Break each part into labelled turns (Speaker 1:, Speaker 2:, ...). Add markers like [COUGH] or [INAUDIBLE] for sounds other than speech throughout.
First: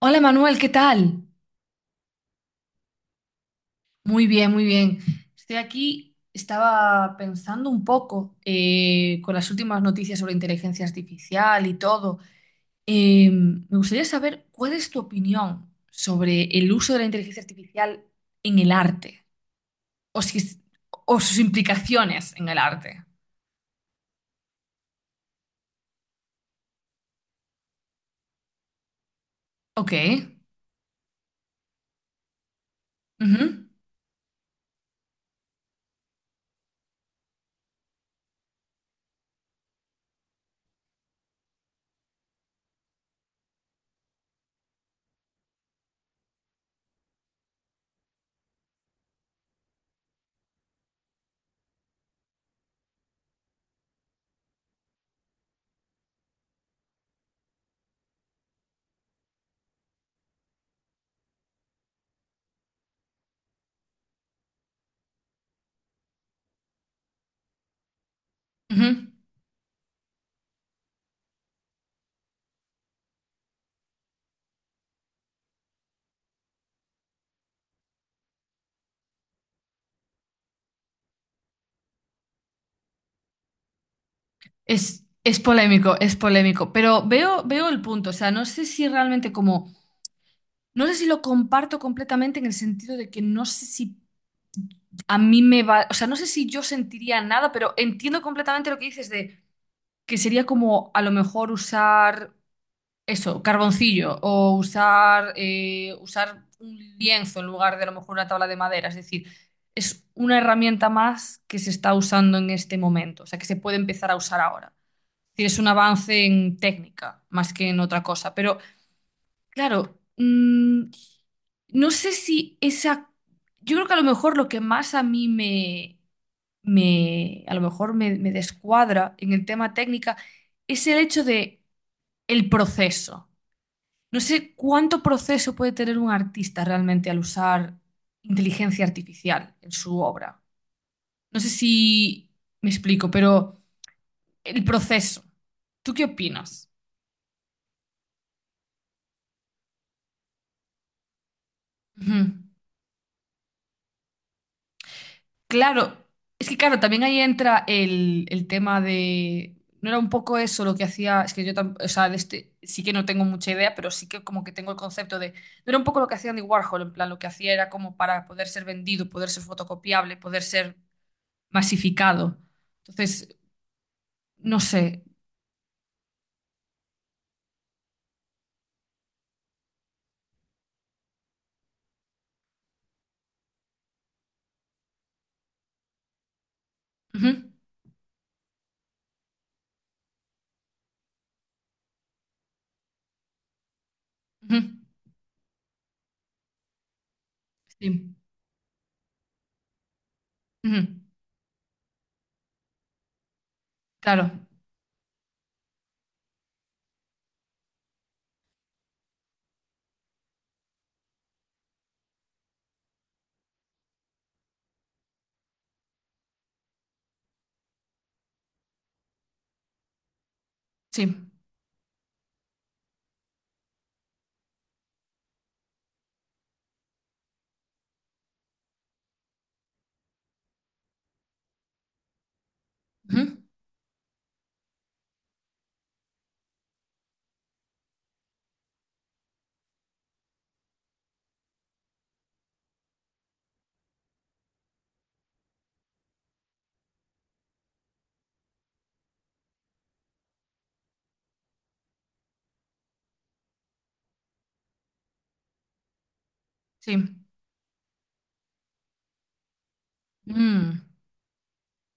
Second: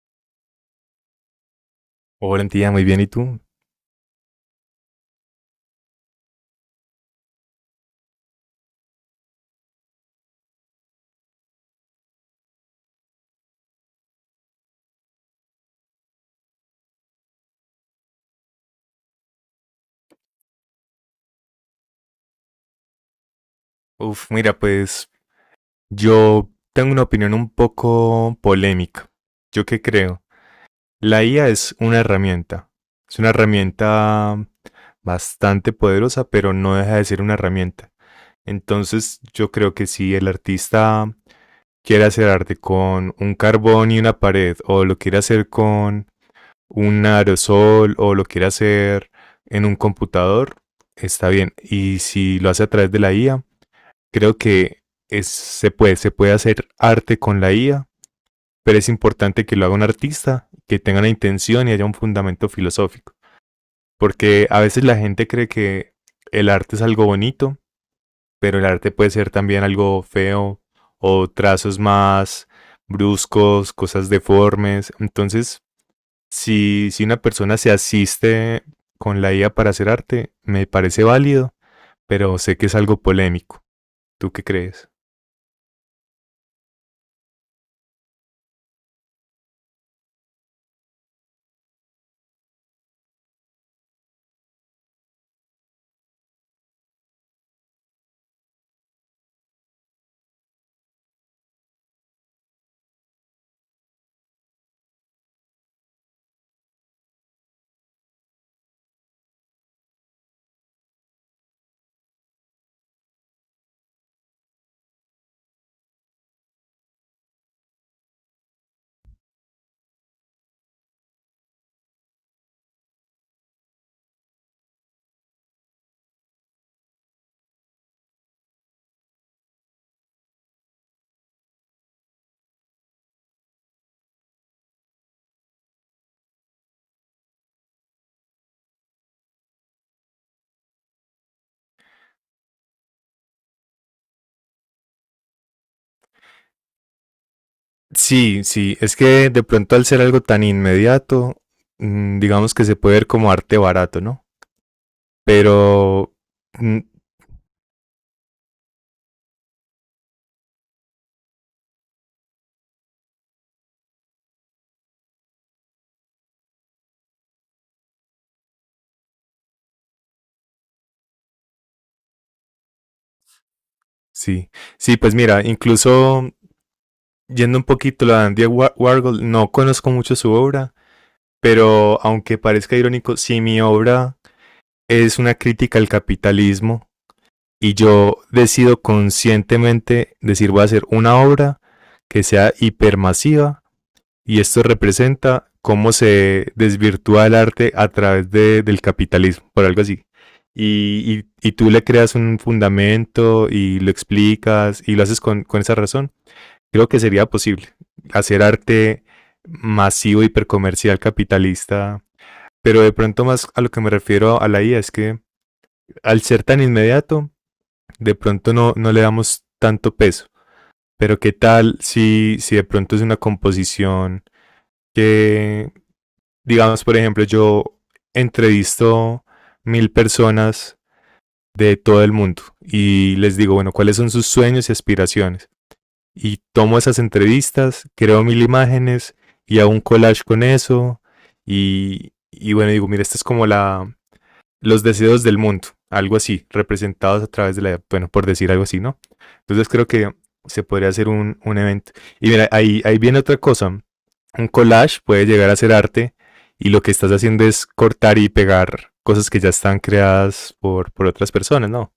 Speaker 1: Hola Manuel, ¿qué tal?
Speaker 2: Hola, tía, muy bien. ¿Y tú?
Speaker 1: Muy bien, muy bien. Estoy aquí, estaba pensando un poco con las últimas noticias sobre inteligencia artificial y todo. Me gustaría saber cuál es tu opinión sobre el uso de la inteligencia artificial en el arte o, si es- o sus implicaciones en el arte.
Speaker 2: Uf, mira, pues yo tengo una opinión un poco polémica. ¿Yo qué
Speaker 1: Ok.
Speaker 2: creo? La IA es una herramienta. Es una
Speaker 1: Ujú,
Speaker 2: herramienta bastante poderosa, pero no deja de ser una herramienta. Entonces, yo creo que si el artista quiere hacer arte con un carbón y una pared, o lo quiere hacer con un aerosol, o lo quiere hacer en un computador, está bien. Y si lo hace a través de la IA, creo que se puede hacer arte con la IA, pero es importante que lo haga un artista, que tenga una intención y haya un fundamento filosófico. Porque a veces la gente cree que el arte es algo bonito, pero el
Speaker 1: ujú.
Speaker 2: arte puede ser también algo feo o trazos más bruscos, cosas deformes. Entonces, si una persona se asiste con la IA para hacer arte, me parece válido, pero sé que es algo polémico. ¿Tú qué crees?
Speaker 1: Es polémico, pero veo el punto. O sea, no sé si realmente como. No sé si lo comparto completamente en el sentido de que no sé si a mí me va, o sea, no sé si yo sentiría nada, pero entiendo completamente lo que dices de que sería como a lo mejor usar eso, carboncillo o usar un lienzo en lugar de a lo mejor una tabla de madera. Es decir, es una herramienta más que se está usando en este momento, o sea, que se puede empezar a usar ahora. Es decir, es un avance en técnica más que en otra cosa, pero. Claro, no sé si esa. Yo creo que a lo mejor lo que más a mí me a lo mejor me descuadra en el tema técnica es el hecho de el proceso. No sé cuánto proceso puede tener un artista realmente al usar inteligencia artificial en su obra. No sé si me explico, pero el proceso. ¿Tú qué opinas?
Speaker 2: Sí, sí, es que de pronto al ser algo tan inmediato,
Speaker 1: Ujú.
Speaker 2: digamos que se puede ver como arte barato, ¿no?
Speaker 1: Claro,
Speaker 2: Pero
Speaker 1: es que claro,
Speaker 2: mm,
Speaker 1: también ahí entra el tema de. No era un poco eso lo que hacía, es que yo o sea, de este, sí que no tengo mucha idea, pero sí que como que tengo el concepto de. No era un poco lo que hacía Andy Warhol, en plan, lo que hacía era como para poder ser vendido, poder ser fotocopiable, poder ser masificado. Entonces,
Speaker 2: sí,
Speaker 1: no
Speaker 2: sí,
Speaker 1: sé.
Speaker 2: pues mira, incluso yendo un poquito a Warhol, no conozco mucho su obra, pero aunque parezca irónico, si mi obra es una crítica al capitalismo
Speaker 1: Ujú,
Speaker 2: y yo decido conscientemente decir voy a hacer una obra que sea hipermasiva, y
Speaker 1: ujú,
Speaker 2: esto representa cómo se desvirtúa el arte a
Speaker 1: sí,
Speaker 2: través del capitalismo, por algo así.
Speaker 1: ujú,
Speaker 2: Y tú le creas un fundamento y lo
Speaker 1: claro,
Speaker 2: explicas y lo haces con esa razón. Creo que sería posible hacer arte masivo, hipercomercial, capitalista, pero de pronto más a lo que me refiero a la IA es que al ser tan inmediato, de pronto no le damos tanto peso. Pero
Speaker 1: sí,
Speaker 2: qué tal si de pronto es una composición que digamos, por ejemplo, yo entrevisto 1000 personas de todo el mundo y les
Speaker 1: ujú,
Speaker 2: digo, bueno, ¿cuáles son sus sueños y aspiraciones? Y tomo esas entrevistas, creo 1000 imágenes y hago un collage con eso y bueno, digo, mira, esta es como la, los deseos del mundo, algo así, representados a través de la, bueno, por decir algo así, ¿no? Entonces creo que se podría hacer un evento. Y mira, ahí viene otra cosa, un collage puede llegar a ser arte y lo que estás
Speaker 1: sí.
Speaker 2: haciendo es cortar y pegar cosas que ya están creadas
Speaker 1: Mm.
Speaker 2: por otras personas, ¿no?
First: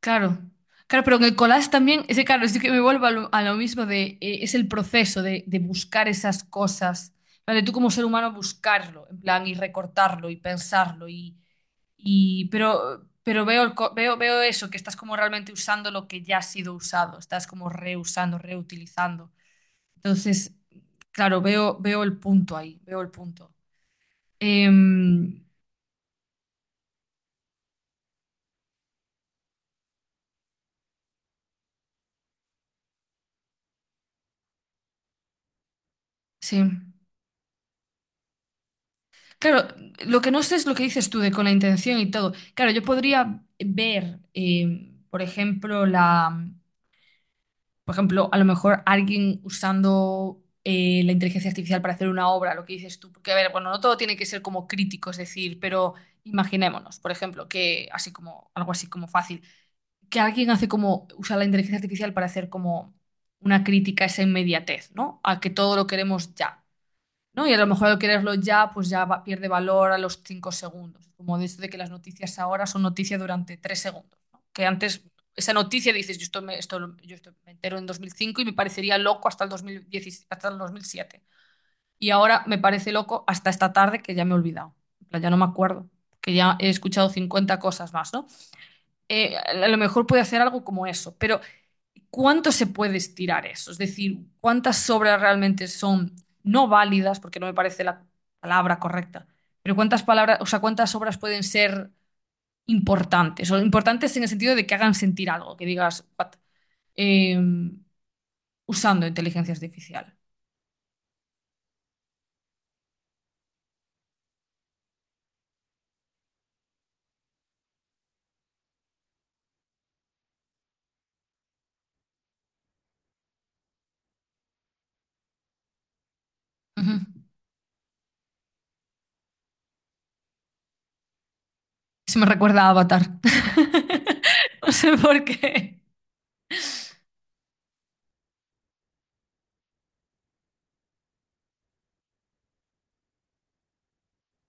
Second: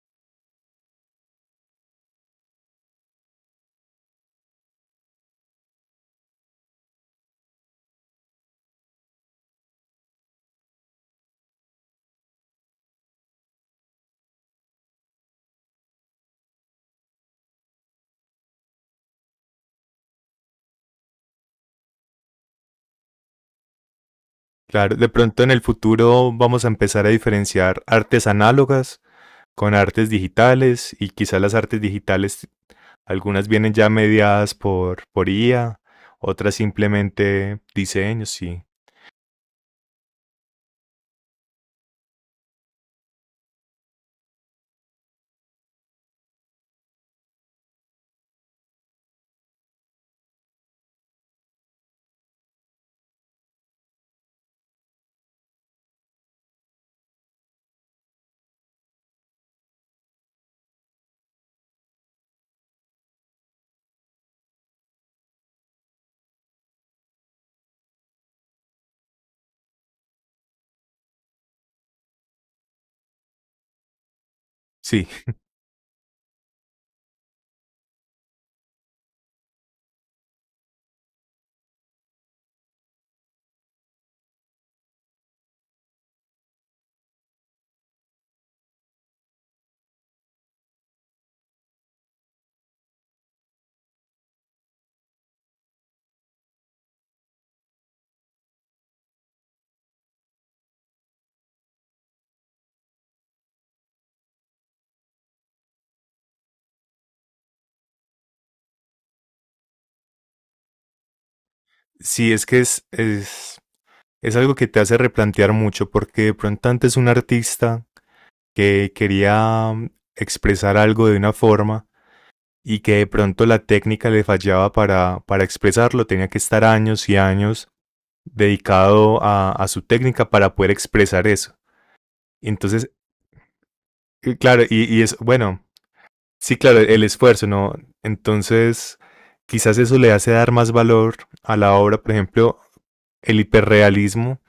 Speaker 1: Claro, claro, pero en el collage también, ese claro, es que me vuelvo a lo mismo de, es el proceso de buscar esas cosas, ¿vale? Tú como ser humano buscarlo, en plan, y recortarlo y pensarlo, y pero veo, veo eso, que estás como realmente usando lo que ya ha sido usado, estás como reusando, reutilizando. Entonces, claro, veo el punto ahí, veo el punto.
Speaker 2: Claro, de
Speaker 1: Em,
Speaker 2: pronto en el futuro vamos a empezar a diferenciar artes análogas con artes digitales y quizás las artes digitales algunas vienen ya mediadas por IA, otras
Speaker 1: sí.
Speaker 2: simplemente diseños, sí.
Speaker 1: Claro, lo que no sé es lo que dices tú de con la intención y todo. Claro, yo podría ver, por ejemplo, por ejemplo, a lo mejor alguien usando la inteligencia artificial para hacer una obra, lo que dices tú. Porque, a ver, bueno, no todo tiene que ser como crítico, es decir, pero imaginémonos, por ejemplo, que así como, algo así como fácil, que alguien hace como, usa la inteligencia artificial para hacer como una crítica a esa inmediatez, ¿no? A que todo lo queremos ya. ¿No? Y a lo mejor al quererlo ya, pues ya pierde valor a los 5 segundos. Como de eso de que las noticias ahora son noticia durante 3 segundos, ¿no? Que antes
Speaker 2: Sí,
Speaker 1: esa noticia dices, yo esto yo esto me entero en 2005 y me parecería loco hasta el 2010, hasta el 2007. Y ahora me parece loco hasta esta tarde que ya me he olvidado. En plan, ya no me acuerdo, que ya he escuchado 50 cosas más, ¿no? A lo mejor puede hacer algo como eso, pero ¿cuánto se puede estirar eso? Es decir, ¿cuántas obras realmente son no válidas, porque no me parece la palabra correcta, pero cuántas palabras, o sea, cuántas obras pueden ser importantes, o importantes en el sentido de que hagan sentir algo, que digas, "What?", eh, usando inteligencia artificial.
Speaker 2: sí, es que es algo que te hace replantear mucho porque de pronto antes un artista que quería expresar algo de una forma y que de pronto la técnica le fallaba para expresarlo, tenía que estar
Speaker 1: Ujú.
Speaker 2: años y años dedicado a su técnica para poder expresar eso.
Speaker 1: Se me recuerda a
Speaker 2: Entonces,
Speaker 1: Avatar. [LAUGHS]
Speaker 2: claro,
Speaker 1: No
Speaker 2: y,
Speaker 1: sé
Speaker 2: y es
Speaker 1: por
Speaker 2: bueno,
Speaker 1: qué.
Speaker 2: sí, claro, el esfuerzo, ¿no? Entonces, quizás eso le hace dar más valor a la obra. Por ejemplo, el hiperrealismo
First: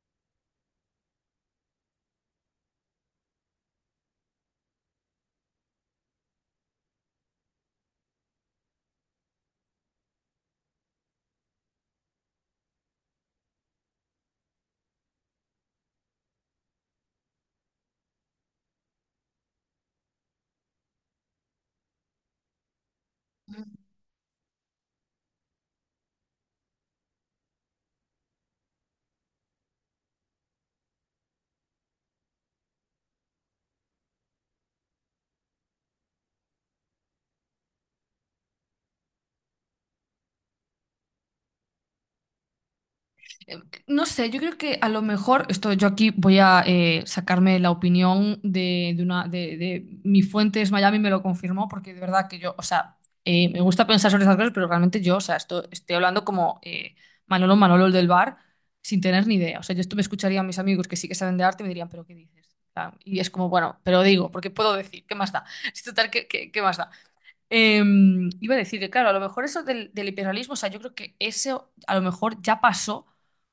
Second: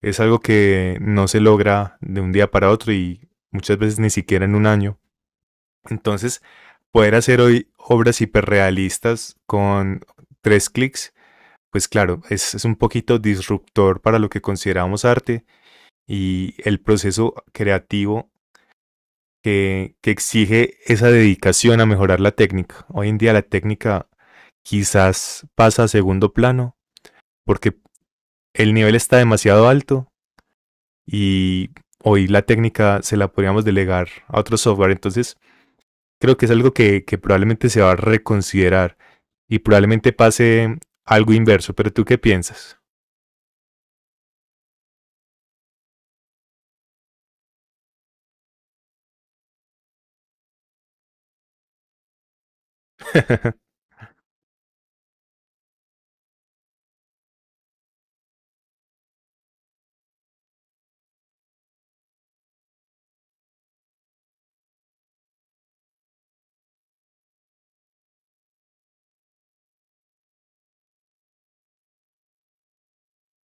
Speaker 2: es algo que no se logra de un día para otro y muchas veces ni siquiera en un año. Entonces, poder hacer hoy obras hiperrealistas con tres clics, pues claro, es un poquito disruptor para lo que consideramos arte y el proceso creativo que exige esa dedicación a mejorar la técnica. Hoy en día la técnica quizás pasa a segundo plano porque el nivel está demasiado alto y hoy la técnica se la podríamos delegar a otro software. Entonces creo que es algo que probablemente se va a reconsiderar y probablemente pase algo inverso. ¿Pero tú qué piensas?
Speaker 1: Eh, No sé, yo creo que a lo mejor, esto yo aquí voy a sacarme la opinión de una mi fuente es Miami, me lo confirmó, porque de verdad que yo, o sea, me
Speaker 2: [LAUGHS]
Speaker 1: gusta pensar sobre esas cosas, pero realmente yo, o sea, esto, estoy hablando como Manolo Manolo el del bar, sin tener ni idea. O sea, yo esto me escucharía a mis amigos que sí que saben de arte y me dirían, pero ¿qué dices? En plan, y es como, bueno, pero digo, porque puedo decir, ¿qué más da? [LAUGHS] Es total, ¿qué más da? Eh, iba a decir que, claro, a lo mejor eso del imperialismo, o sea, yo creo que eso a lo mejor ya pasó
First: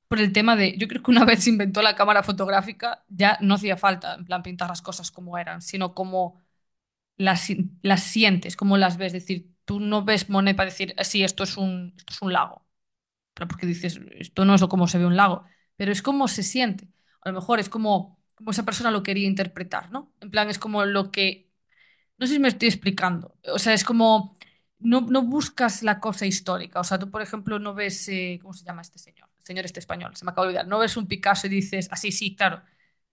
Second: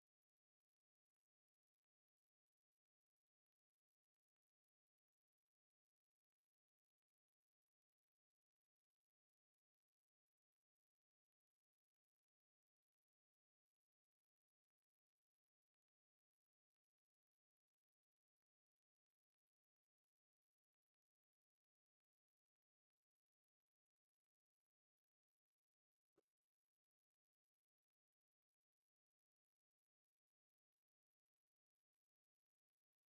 Speaker 1: por el tema de, yo creo que una [LAUGHS] vez se inventó la cámara fotográfica, ya no hacía falta, en plan, pintar las cosas como eran, sino como las, si- las sientes, como las ves, es decir, tú no ves Monet para decir, "Ah, sí, esto es un lago, pero porque dices, esto no es como se ve un lago, pero es como se siente, a lo mejor es como, esa persona lo quería interpretar, ¿no? En plan, es como lo que no sé si me estoy explicando. O sea, es como, no, no buscas la cosa histórica. O sea, tú, por ejemplo, no ves, ¿cómo se llama este señor? El señor este español, se me acaba de olvidar. No ves un Picasso y dices, así, sí, sí, claro,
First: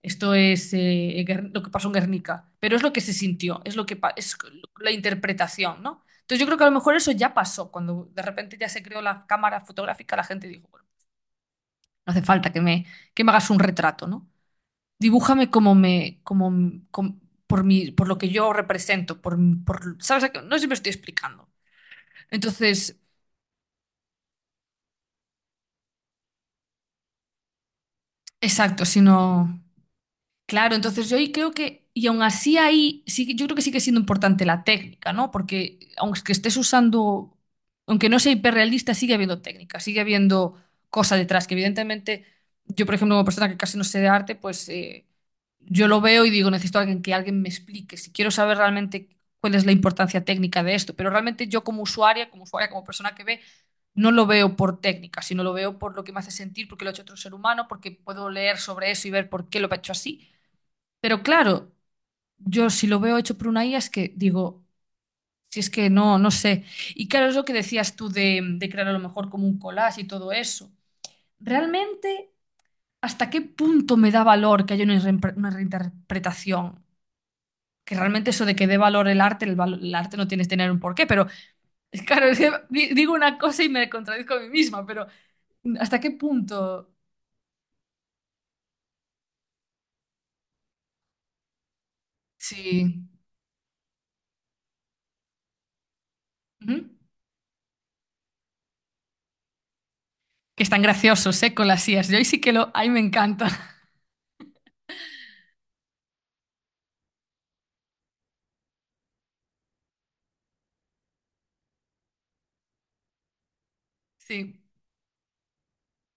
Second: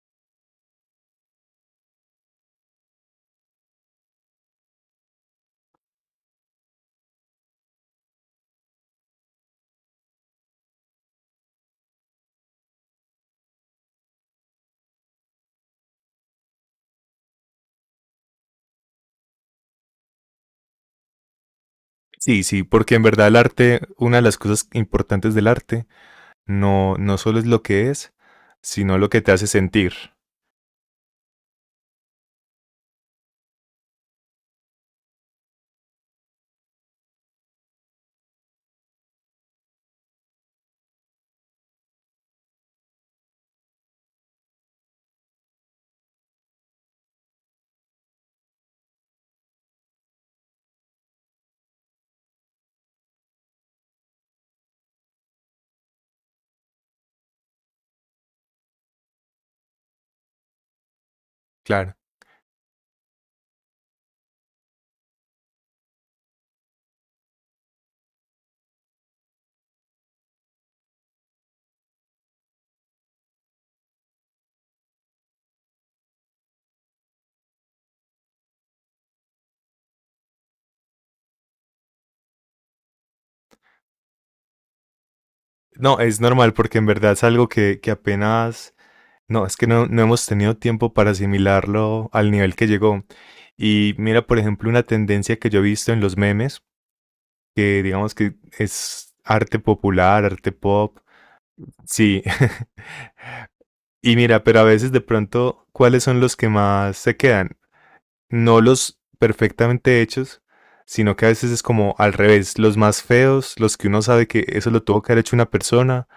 Speaker 1: esto es lo que pasó en Guernica. Pero es lo que se sintió, es lo que pa- es la interpretación, ¿no? Entonces yo creo que a lo mejor eso ya pasó. Cuando de repente ya se creó la cámara fotográfica, la gente dijo, bueno, no hace falta que me, hagas un retrato, ¿no? Dibújame como por mi, por lo que yo represento, por, ¿sabes? A qué? No siempre estoy explicando.
Speaker 2: Sí, sí, porque
Speaker 1: Entonces,
Speaker 2: en verdad el arte, una de las cosas importantes del arte, no solo es lo que es,
Speaker 1: exacto,
Speaker 2: sino lo que te hace
Speaker 1: sino
Speaker 2: sentir.
Speaker 1: claro, entonces yo ahí creo que, y aún así ahí, sí, yo creo que sigue siendo importante la técnica, ¿no? Porque aunque estés usando, aunque no sea hiperrealista, sigue habiendo técnica, sigue habiendo cosa detrás, que evidentemente yo, por ejemplo, como persona que casi no sé de arte, pues yo lo veo y digo, necesito a alguien que alguien me explique, si quiero saber realmente cuál es la importancia técnica de esto, pero realmente yo como usuaria, como persona que ve, no lo veo por técnica, sino lo veo por lo que me hace sentir, porque lo ha hecho otro ser humano, porque puedo leer sobre eso y ver por qué lo ha hecho así. Pero claro,
Speaker 2: Claro.
Speaker 1: yo si lo veo hecho por una IA es que digo, si es que no, no sé. Y claro, es lo que decías tú de crear a lo mejor como un collage y todo eso. ¿Realmente hasta qué punto me da valor que haya una reinterpretación? Que realmente eso de que dé valor el arte, el arte no tienes que tener un porqué, pero [LAUGHS] claro, es que digo una cosa y me contradizco a mí misma, pero ¿hasta
Speaker 2: No,
Speaker 1: qué
Speaker 2: es normal porque en
Speaker 1: punto?
Speaker 2: verdad es algo que apenas. No, es que no hemos tenido tiempo para asimilarlo al nivel que llegó.
Speaker 1: Sí.
Speaker 2: Y mira, por ejemplo, una tendencia que yo he visto en los memes,
Speaker 1: Ujú.
Speaker 2: que digamos que es arte popular, arte
Speaker 1: Que están
Speaker 2: pop.
Speaker 1: graciosos, ¿eh? Con las IAs. Yo
Speaker 2: Sí,
Speaker 1: ahí sí que
Speaker 2: [LAUGHS]
Speaker 1: ahí me encanta. [LAUGHS]
Speaker 2: y mira, pero a veces de pronto, ¿cuáles son los que más se quedan? No los perfectamente hechos, sino que a veces es como al revés, los más feos, los que uno sabe que
Speaker 1: Sí.
Speaker 2: eso lo tuvo que haber hecho una persona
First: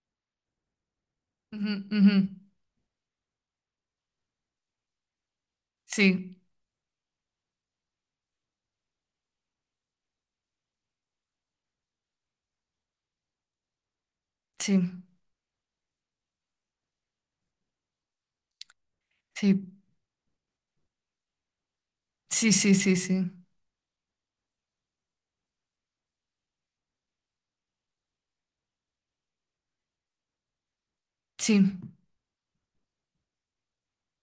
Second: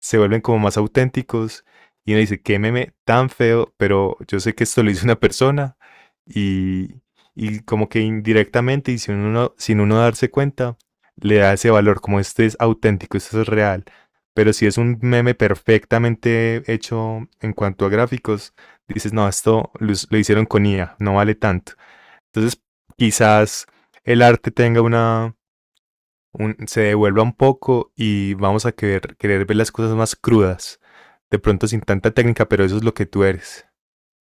Speaker 2: se vuelven como más auténticos
Speaker 1: Ujú,
Speaker 2: y
Speaker 1: ujú.
Speaker 2: uno dice, qué meme tan feo, pero yo sé que esto lo hizo una persona
Speaker 1: Sí,
Speaker 2: y, y como que indirectamente y sin uno darse cuenta, le da ese valor, como este es auténtico, esto es real. Pero si es
Speaker 1: sí,
Speaker 2: un meme perfectamente hecho en cuanto a gráficos, dices, no,
Speaker 1: sí,
Speaker 2: esto lo hicieron con IA, no vale tanto.
Speaker 1: sí,
Speaker 2: Entonces,
Speaker 1: sí, sí, sí,
Speaker 2: quizás el arte tenga se devuelva un poco y vamos a querer ver las cosas más crudas, de
Speaker 1: sí,
Speaker 2: pronto sin tanta técnica, pero eso es lo que tú eres.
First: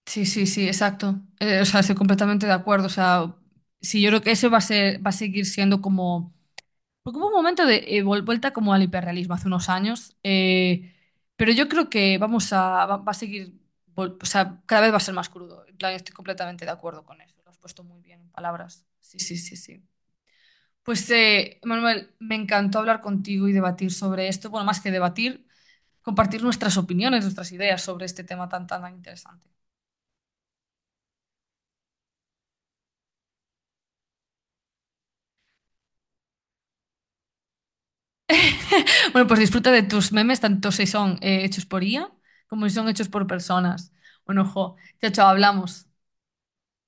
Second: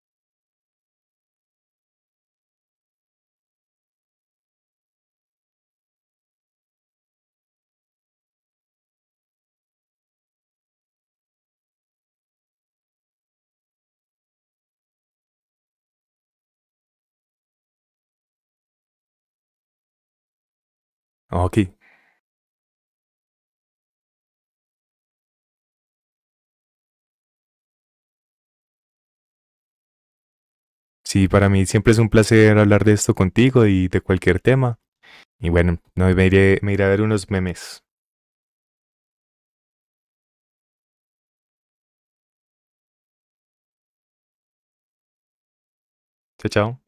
Speaker 1: sí, sí, sí, exacto. O sea, estoy completamente de acuerdo. O sea, sí, yo creo que eso va a seguir siendo como. Porque hubo un momento de vuelta como al hiperrealismo hace unos años. Pero yo creo que vamos a. Va a seguir. O sea, cada vez va a ser más crudo. En plan, estoy completamente de acuerdo con eso. Lo has puesto muy bien en palabras. Sí, sí, sí, sí. Pues,
Speaker 2: Ah, Ok,
Speaker 1: Manuel, me encantó hablar contigo y debatir sobre esto. Bueno, más que debatir, compartir nuestras opiniones, nuestras ideas sobre este tema tan, tan, tan interesante.
Speaker 2: sí, para mí siempre es un placer hablar de esto contigo y de cualquier tema. Y bueno, no, me iré a ver unos memes.
Speaker 1: Bueno, pues disfruta de tus memes, tanto si son hechos por IA como si son hechos por personas. Bueno, ojo, chao, chao, hablamos.
Speaker 2: Chao, chao.